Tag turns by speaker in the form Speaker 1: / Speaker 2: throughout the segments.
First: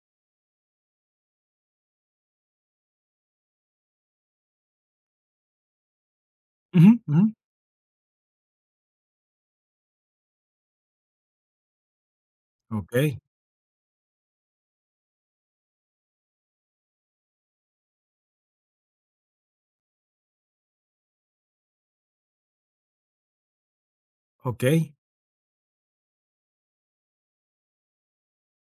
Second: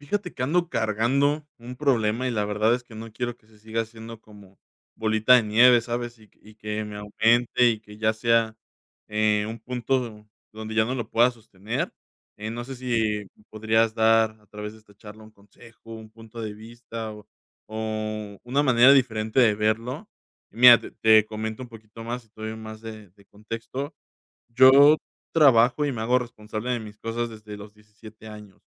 Speaker 1: Fíjate que ando cargando un problema y la verdad es que no quiero que se siga haciendo como bolita de nieve, ¿sabes? Y, que
Speaker 2: Ujú,
Speaker 1: me
Speaker 2: ujú.
Speaker 1: aumente y que ya sea un punto donde ya no lo pueda sostener. No sé
Speaker 2: Okey,
Speaker 1: si podrías dar a través de esta charla un consejo, un punto de vista o una manera diferente de verlo. Y mira, te comento un poquito más y te doy más de contexto.
Speaker 2: okey.
Speaker 1: Yo trabajo y me hago responsable de mis cosas desde los 17 años.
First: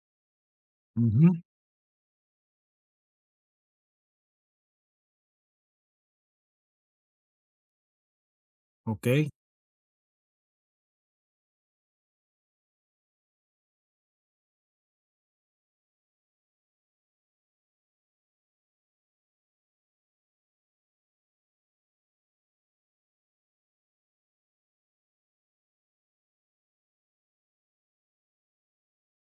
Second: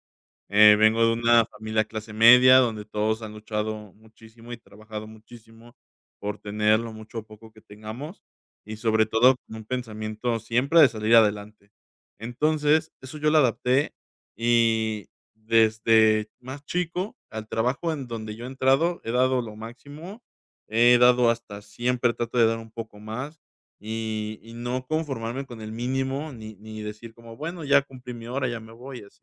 Speaker 1: Vengo de
Speaker 2: Ujú,
Speaker 1: una familia clase media, donde todos han luchado muchísimo y trabajado muchísimo por tener lo mucho o poco que tengamos, y sobre
Speaker 2: okey.
Speaker 1: todo con un pensamiento siempre de salir adelante. Entonces, eso yo lo adapté y desde más chico, al trabajo en donde yo he entrado, he dado lo máximo, he dado, hasta siempre trato de dar un poco más y no conformarme con el mínimo, ni decir como, bueno, ya cumplí mi hora, ya me voy, así.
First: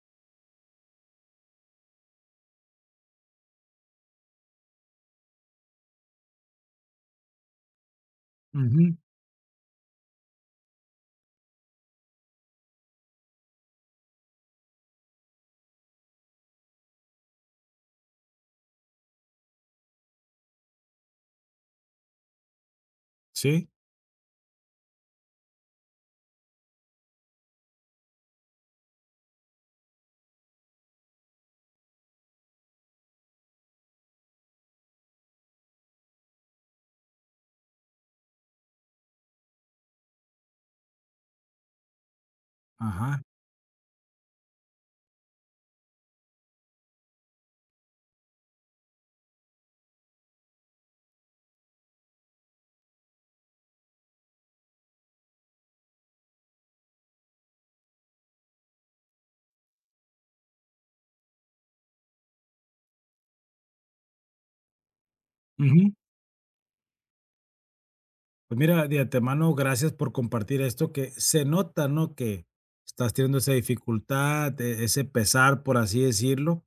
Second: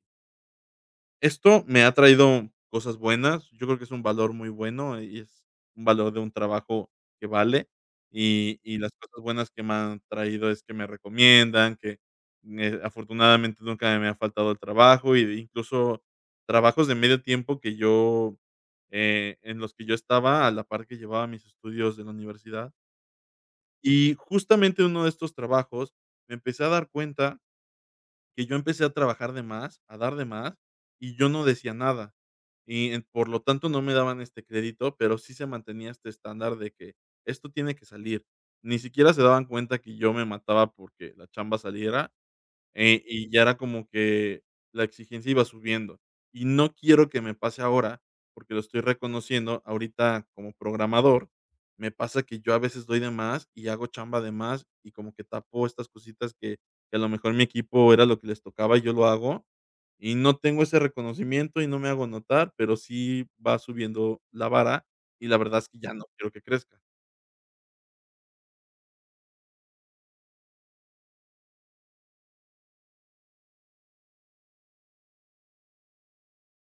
Speaker 1: Esto me ha traído cosas buenas. Yo creo que es un valor muy bueno, y es un valor de un trabajo que vale. Y las
Speaker 2: Ujú.
Speaker 1: cosas buenas que me han traído es que me recomiendan, que, afortunadamente nunca me ha faltado el trabajo, y de incluso trabajos de medio tiempo en los que yo estaba a la par que llevaba mis estudios de la universidad.
Speaker 2: Sí,
Speaker 1: Y justamente en uno de estos trabajos me empecé a dar cuenta que yo empecé a trabajar de más, a dar de más, y yo no decía nada. Y, por lo tanto, no me daban este crédito, pero sí se mantenía este estándar de que esto tiene que salir. Ni siquiera se daban cuenta que yo me mataba porque la chamba saliera,
Speaker 2: ajá.
Speaker 1: y ya era como que la exigencia iba subiendo. Y no quiero que me pase ahora, porque lo estoy reconociendo ahorita como programador. Me pasa que yo a veces doy de más y hago chamba de más, y como que tapo estas cositas que a lo mejor mi equipo era lo que les tocaba y yo lo hago. Y no tengo ese reconocimiento y no me hago notar, pero sí va subiendo la vara y la verdad es que
Speaker 2: Ujú.
Speaker 1: ya no quiero que crezca.
Speaker 2: Pues mira, de antemano, gracias por compartir esto que se nota, ¿no?, que estás teniendo esa dificultad, ese pesar, por así decirlo.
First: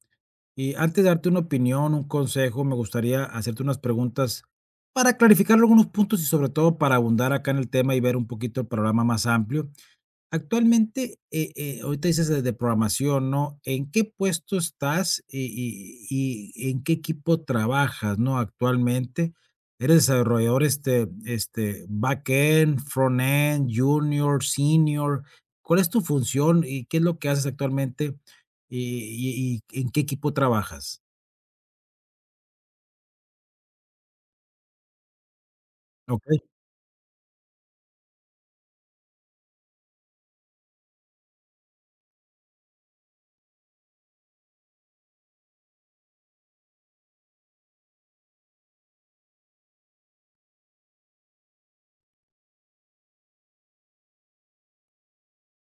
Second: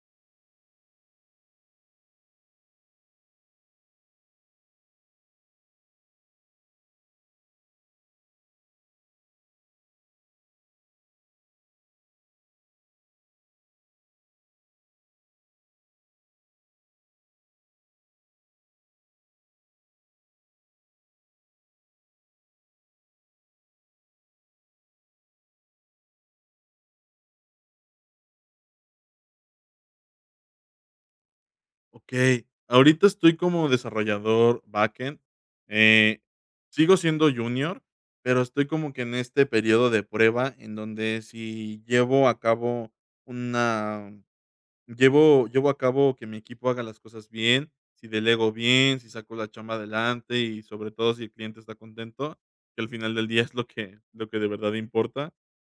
Speaker 2: Y antes de darte una opinión, un consejo, me gustaría hacerte unas preguntas para clarificar algunos puntos y, sobre todo, para abundar acá en el tema y ver un poquito el programa más amplio. Actualmente, ahorita dices de programación, ¿no? ¿En qué puesto estás y y en qué equipo trabajas, no, actualmente? ¿Eres desarrollador, este, backend, frontend, junior, senior? ¿Cuál es tu función y qué es lo que haces actualmente? Y y, ¿en qué equipo trabajas?
Speaker 1: Okey. Ahorita estoy como desarrollador backend, eh,
Speaker 2: Okey.
Speaker 1: sigo siendo junior, pero estoy como que en este periodo de prueba, en donde si llevo a cabo una que mi equipo haga las cosas bien, si delego bien, si saco la chamba adelante y sobre todo si el cliente está contento, que al final del día es lo que de verdad importa,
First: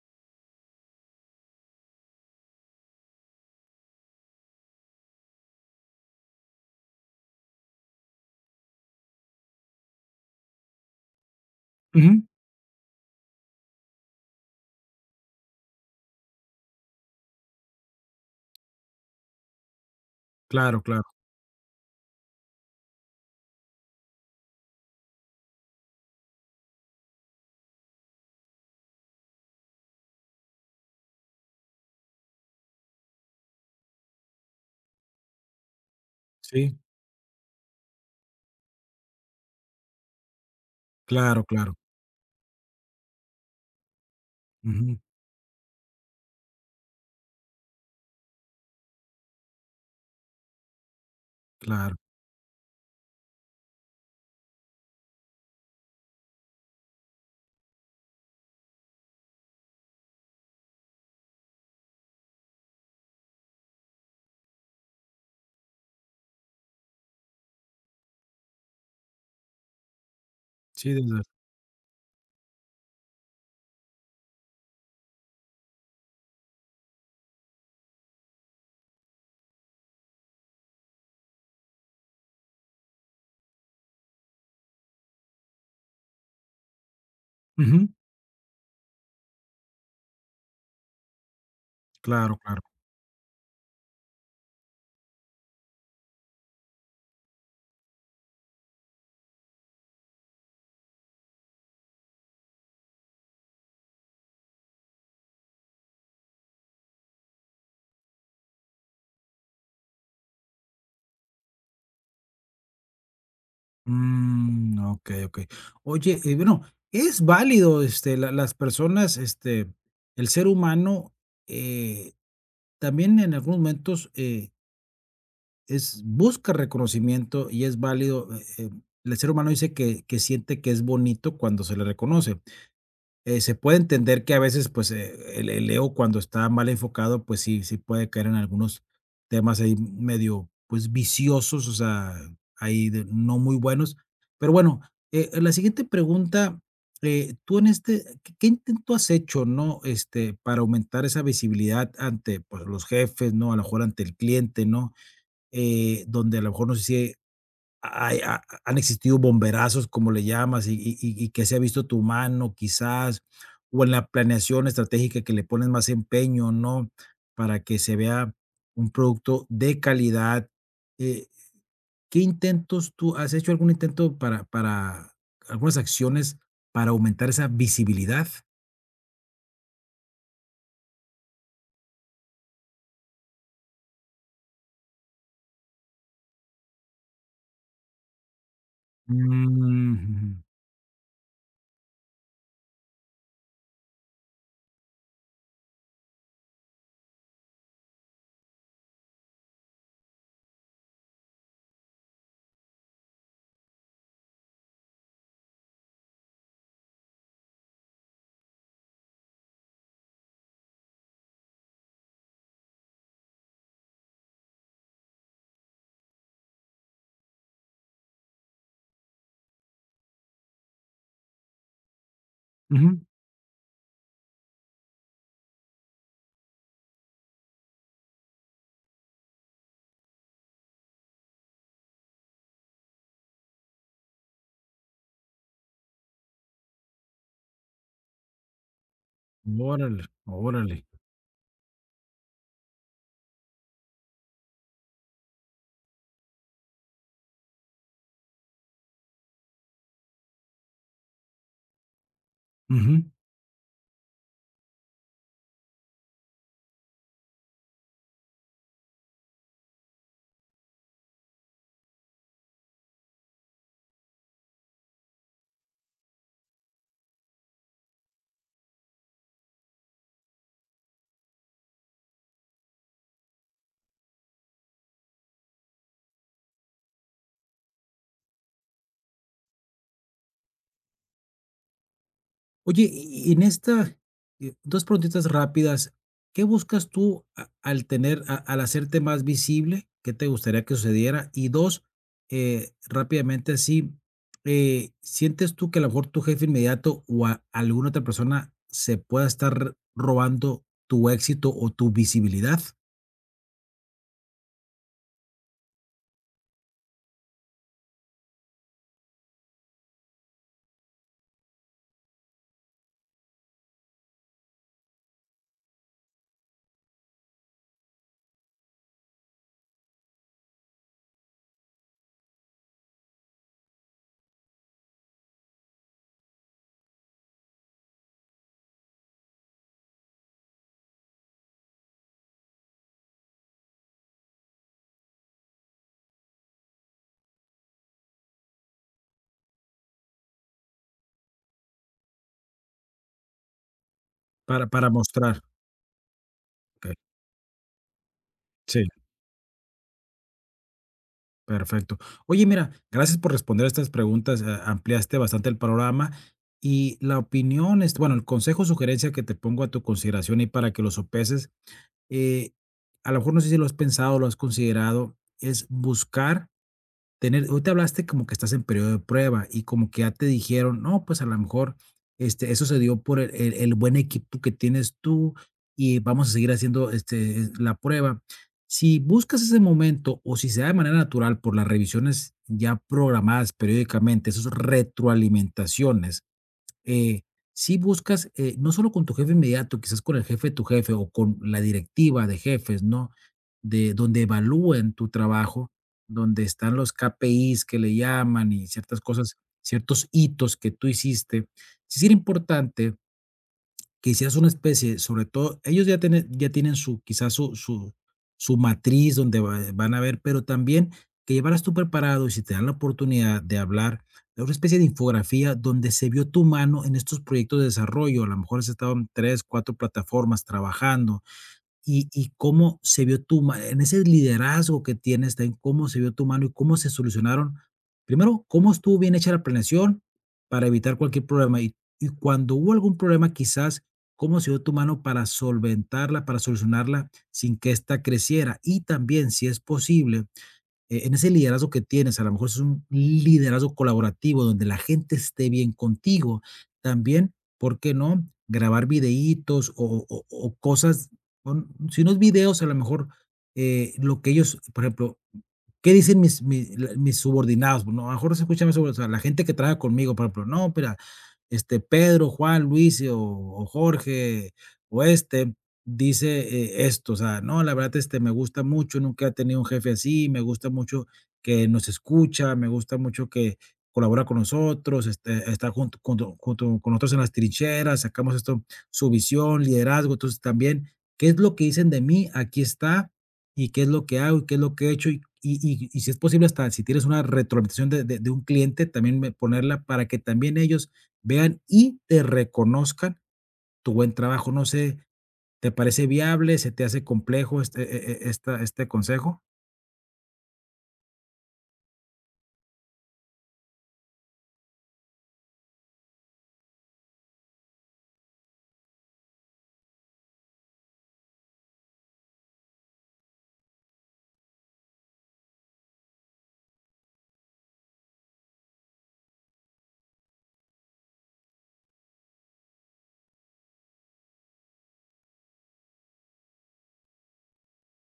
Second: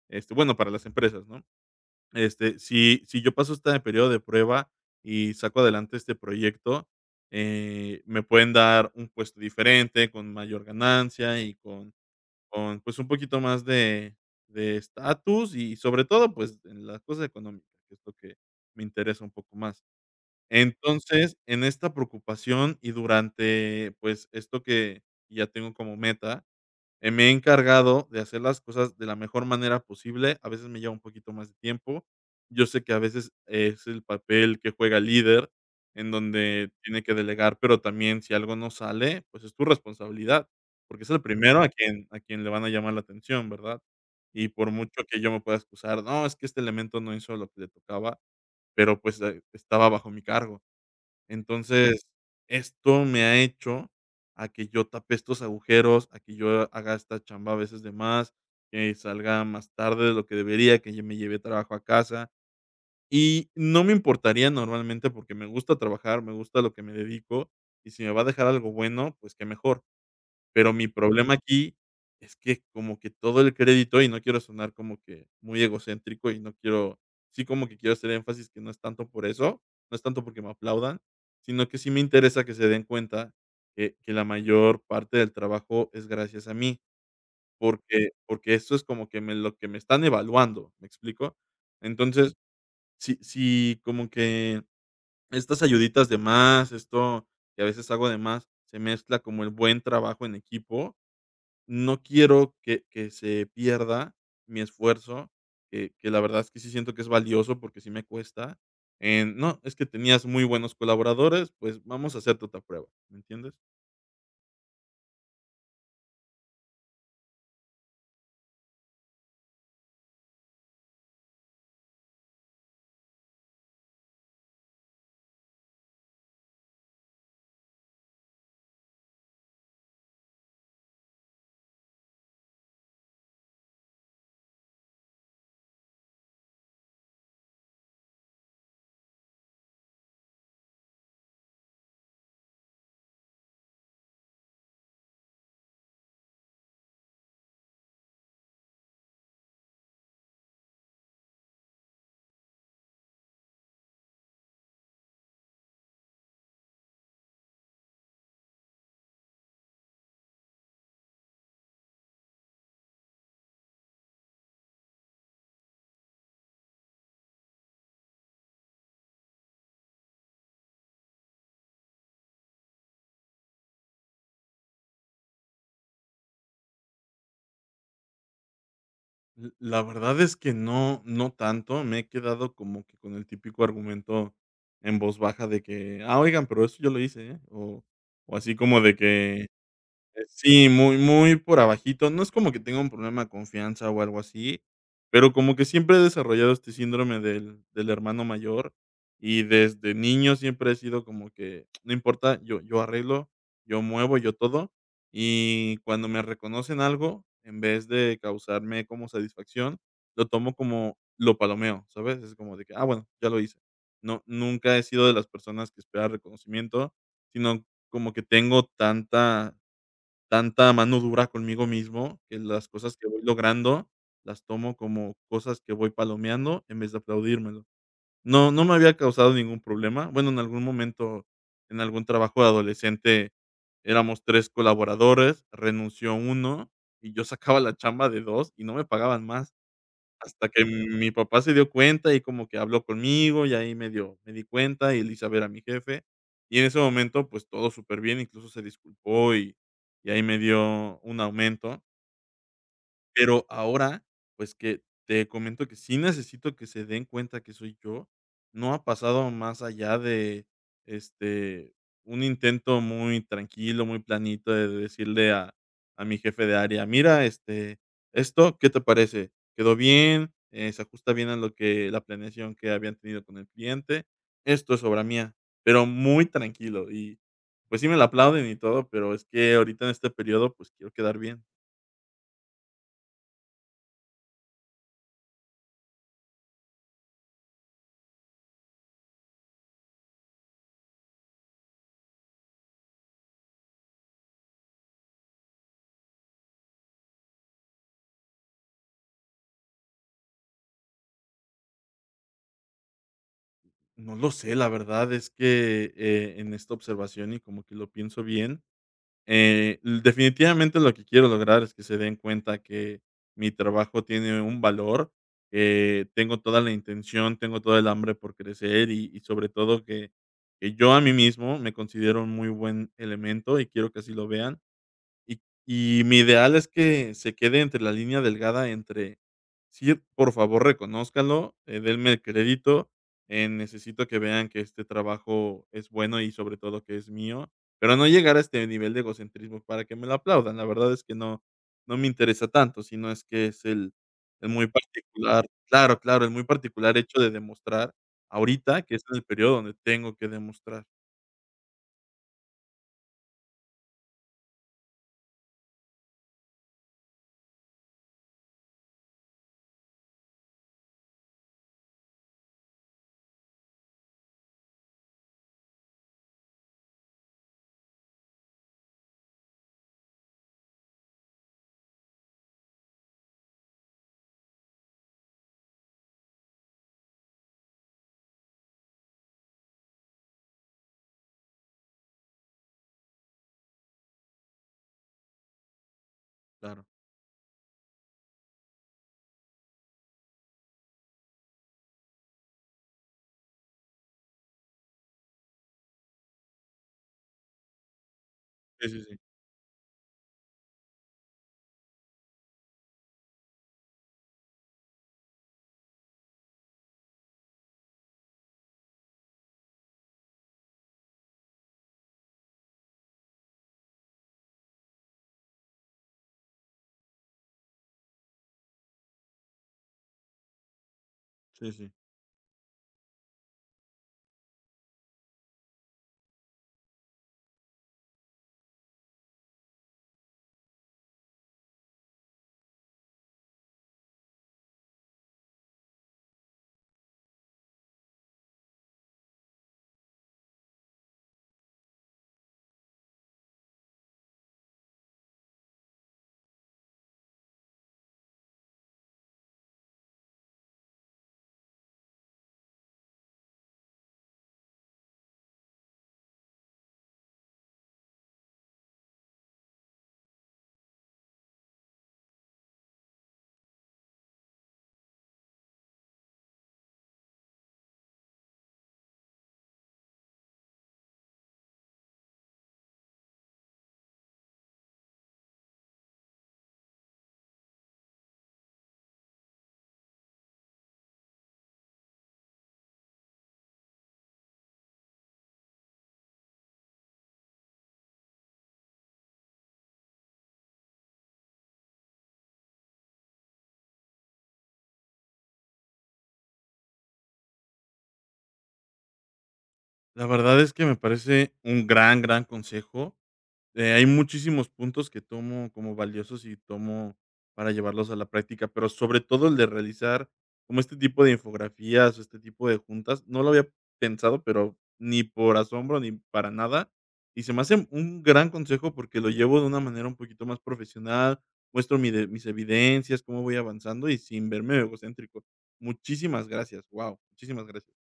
Speaker 1: este, bueno, para las empresas, ¿no? Si si yo paso este periodo de prueba y saco adelante este proyecto, me pueden dar un puesto diferente, con mayor ganancia y con
Speaker 2: Ujú.
Speaker 1: con, pues, un poquito más de estatus y, sobre todo, pues, en las cosas económicas, que es lo que me interesa un poco más.
Speaker 2: Claro, claro.
Speaker 1: Entonces, en esta preocupación y durante, pues, esto que ya tengo como meta, me he encargado de hacer las cosas de la mejor manera posible; a veces me lleva un poquito más de tiempo. Yo sé que a veces es el papel que juega el líder, en donde
Speaker 2: Sí,
Speaker 1: tiene que delegar, pero también si algo no sale, pues es tu responsabilidad, porque es el
Speaker 2: claro,
Speaker 1: primero a
Speaker 2: claro.
Speaker 1: quien a quien le van a llamar la atención, ¿verdad? Y por
Speaker 2: Ujú,
Speaker 1: mucho que yo me pueda excusar, no, es que este elemento no hizo lo que le tocaba, pero pues, estaba bajo mi cargo.
Speaker 2: claro.
Speaker 1: Entonces, esto me ha hecho a que yo tape estos agujeros, a que yo haga esta chamba a veces de más, que salga más tarde de lo que debería, que yo me lleve trabajo a casa. Y no me importaría normalmente porque me gusta trabajar, me gusta lo que me dedico, y si me va a dejar algo bueno, pues qué mejor. Pero mi
Speaker 2: Sí, desde.
Speaker 1: problema aquí es que, como que todo el crédito, y no quiero sonar como que muy egocéntrico, y no quiero, sí, como que quiero hacer énfasis que no es tanto por eso, no es tanto porque me aplaudan, sino que sí me interesa que se den cuenta que la mayor parte del trabajo es gracias a mí,
Speaker 2: Ujú,
Speaker 1: porque eso es como que me, lo que me están evaluando, ¿me explico? Entonces,
Speaker 2: claro, claro.
Speaker 1: si si como que estas ayuditas de más, esto que a veces hago de más, se mezcla como el buen trabajo en equipo, no quiero que se pierda mi esfuerzo, que la verdad es que sí siento que es valioso, porque sí me cuesta, en: "No, es que tenías muy buenos colaboradores, pues vamos a hacerte otra prueba", ¿me entiendes?
Speaker 2: Mm, okey, okey. Oye, y bueno, es válido, este, la las personas, este, el ser humano, eh, también en algunos momentos, es busca reconocimiento y es válido, el ser humano dice que siente que es bonito cuando se le reconoce. Se puede entender que a veces, pues, el ego cuando está mal enfocado, pues sí, sí puede caer en algunos temas ahí medio, pues, viciosos, o sea, ahí de no muy buenos. Pero bueno, la siguiente pregunta, tú en este, ¿qué intento has hecho, no? Este, para aumentar esa visibilidad ante, pues, los jefes, ¿no? A lo mejor ante el cliente, ¿no? Donde a lo mejor no sé si han existido bomberazos, como le llamas, y, y que se ha visto tu mano quizás, o en la planeación estratégica que le pones más empeño, ¿no? Para que se vea un producto de calidad. Eh, ¿Qué intentos tú has hecho algún intento para algunas acciones para aumentar esa visibilidad?
Speaker 1: L la verdad es que no, no tanto, me he quedado como que con el típico argumento en voz baja de que: "Ah, oigan, pero eso yo lo hice, ¿eh?", o así como de que.
Speaker 2: Mm,
Speaker 1: Sí, muy muy por abajito. No es como que tenga un problema de confianza o algo así, pero como que siempre he desarrollado este síndrome del hermano mayor, y desde niño siempre he sido como que no importa, yo arreglo, yo muevo, yo todo. Y cuando me reconocen algo, en vez de causarme como satisfacción, lo tomo como, lo palomeo, ¿sabes? Es como de que: "Ah, bueno, ya lo hice". No, nunca he sido de las personas que espera reconocimiento, sino como que tengo tanta mano dura conmigo mismo, que las cosas
Speaker 2: ujú.
Speaker 1: que voy logrando las tomo como cosas que voy palomeando, en vez de aplaudírmelo. No, no me había causado ningún problema. Bueno, en algún momento, en algún trabajo de adolescente, éramos 3 colaboradores, renunció uno y yo sacaba la chamba de 2 y no me pagaban más.
Speaker 2: Órale,
Speaker 1: Hasta que
Speaker 2: órale.
Speaker 1: mi papá se dio cuenta, y como que habló conmigo, y ahí medio me di cuenta y le hice ver a mi jefe. Y en ese momento, pues, todo súper bien, incluso se disculpó, y ahí me dio un aumento.
Speaker 2: Ujú.
Speaker 1: Pero ahora, pues, que te comento que sí necesito que se den cuenta que soy yo, no ha pasado más allá de, este, un intento muy tranquilo, muy planito de decirle a mi jefe de área: "Mira, esto, ¿qué te parece? ¿Quedó bien? ¿Se ajusta bien a lo que, la planeación que habían tenido con el cliente? Esto es obra mía", pero muy tranquilo y, pues, sí me la aplauden y todo, pero es que ahorita en este periodo, pues, quiero quedar bien.
Speaker 2: Oye, y en esta, 2 preguntitas rápidas, ¿qué buscas tú a al tener a al hacerte más visible? ¿Qué te gustaría que sucediera? Y 2, rápidamente así, ¿sientes tú que a lo mejor tu jefe inmediato o a alguna otra persona se pueda estar robando tu éxito o tu visibilidad
Speaker 1: No lo sé, la verdad es que, en esta observación y como que lo pienso bien, l definitivamente lo que quiero lograr es que se den cuenta que mi trabajo tiene un valor, que tengo toda la intención, tengo todo el hambre por crecer, y sobre todo que yo a mí mismo me considero un muy buen elemento y quiero que así lo vean. Y y mi ideal es que se quede entre la línea delgada entre, sí, por favor, reconózcanlo, denme el crédito, necesito que vean que este trabajo es bueno y sobre todo que es mío, pero no llegar a este nivel de egocentrismo para que me lo aplaudan. La verdad es que no, no me interesa tanto, sino es que es el muy
Speaker 2: para mostrar?
Speaker 1: particular, claro, claro, el muy
Speaker 2: Okey,
Speaker 1: particular hecho de demostrar
Speaker 2: sí.
Speaker 1: ahorita, que es en el periodo donde tengo que demostrar.
Speaker 2: Perfecto. Oye, mira, gracias por responder estas preguntas, ampliaste bastante el panorama y la opinión, es, bueno, el consejo o sugerencia que te pongo a tu consideración y para que lo sopeses, eh, a lo mejor no sé si lo has pensado, lo has considerado, es buscar tener. Ahorita hablaste como que estás en periodo de prueba y como que ya te dijeron, no, pues a lo mejor, este, eso se dio por el buen equipo que tienes tú y vamos a seguir haciendo, este, la prueba. Si buscas ese momento o si se da de manera natural por las revisiones ya programadas periódicamente, esas retroalimentaciones
Speaker 1: Claro.
Speaker 2: eh, sí buscas, no solo con tu jefe inmediato, quizás con el jefe de tu jefe o con la directiva de jefes, ¿no? De donde evalúen tu trabajo, donde están los KPIs que le llaman y
Speaker 1: Sí,
Speaker 2: ciertas
Speaker 1: sí, sí.
Speaker 2: cosas, ciertos hitos que tú hiciste. Sí sería importante quizás una especie, sobre todo, ellos ya tienen su, quizás su matriz donde van a ver, pero también que llevaras tú preparado y si te dan la oportunidad de hablar, de una especie de infografía donde se vio tu mano en estos proyectos de desarrollo. A lo mejor has estado en tres, cuatro plataformas trabajando.
Speaker 1: Sí, sí.
Speaker 2: ¿Y cómo se vio tu mano en ese liderazgo que tienes también, cómo se vio tu mano y cómo se solucionaron? Primero, ¿cómo estuvo bien hecha la planeación para evitar cualquier problema? Y cuando hubo algún problema, quizás, ¿cómo se vio tu mano para solventarla, para solucionarla sin que esta creciera? Y también, si es posible, en ese liderazgo que tienes, a lo mejor es un liderazgo colaborativo donde la gente esté bien contigo. También, ¿por qué no? Grabar videitos o, o cosas, si no es videos, a lo mejor lo que ellos, por ejemplo, ¿qué dicen mis subordinados? Bueno, a lo mejor se escucha más sobre, o sea, la gente que trabaja conmigo, por ejemplo, no, pero este Pedro, Juan, Luis o Jorge o este, dice, esto, o sea, no, la verdad, este, me gusta mucho, nunca he tenido un jefe así, me gusta mucho que nos escucha, me gusta mucho que colabora con nosotros, este, está junto con nosotros en las trincheras, sacamos esto, su visión, liderazgo, entonces también, ¿qué es lo que dicen de mí? Aquí está, y qué es lo que hago, y qué es lo que he hecho, y, y si es posible, hasta si tienes una retroalimentación de un cliente, también ponerla para que también ellos vean y te reconozcan tu buen trabajo. No sé, ¿te parece viable? ¿Se te hace complejo este, esta este consejo?
Speaker 1: La verdad es que me parece un gran, gran consejo. Hay muchísimos puntos que tomo como valiosos y tomo para llevarlos a la práctica, pero sobre todo el de realizar como este tipo de infografías o este tipo de juntas. No lo había pensado, pero ni por asombro ni para nada. Y se me hace un gran consejo porque lo llevo de una manera un poquito más profesional, muestro mi mis evidencias, cómo voy avanzando y sin verme egocéntrico. Muchísimas gracias. Wow, muchísimas gracias.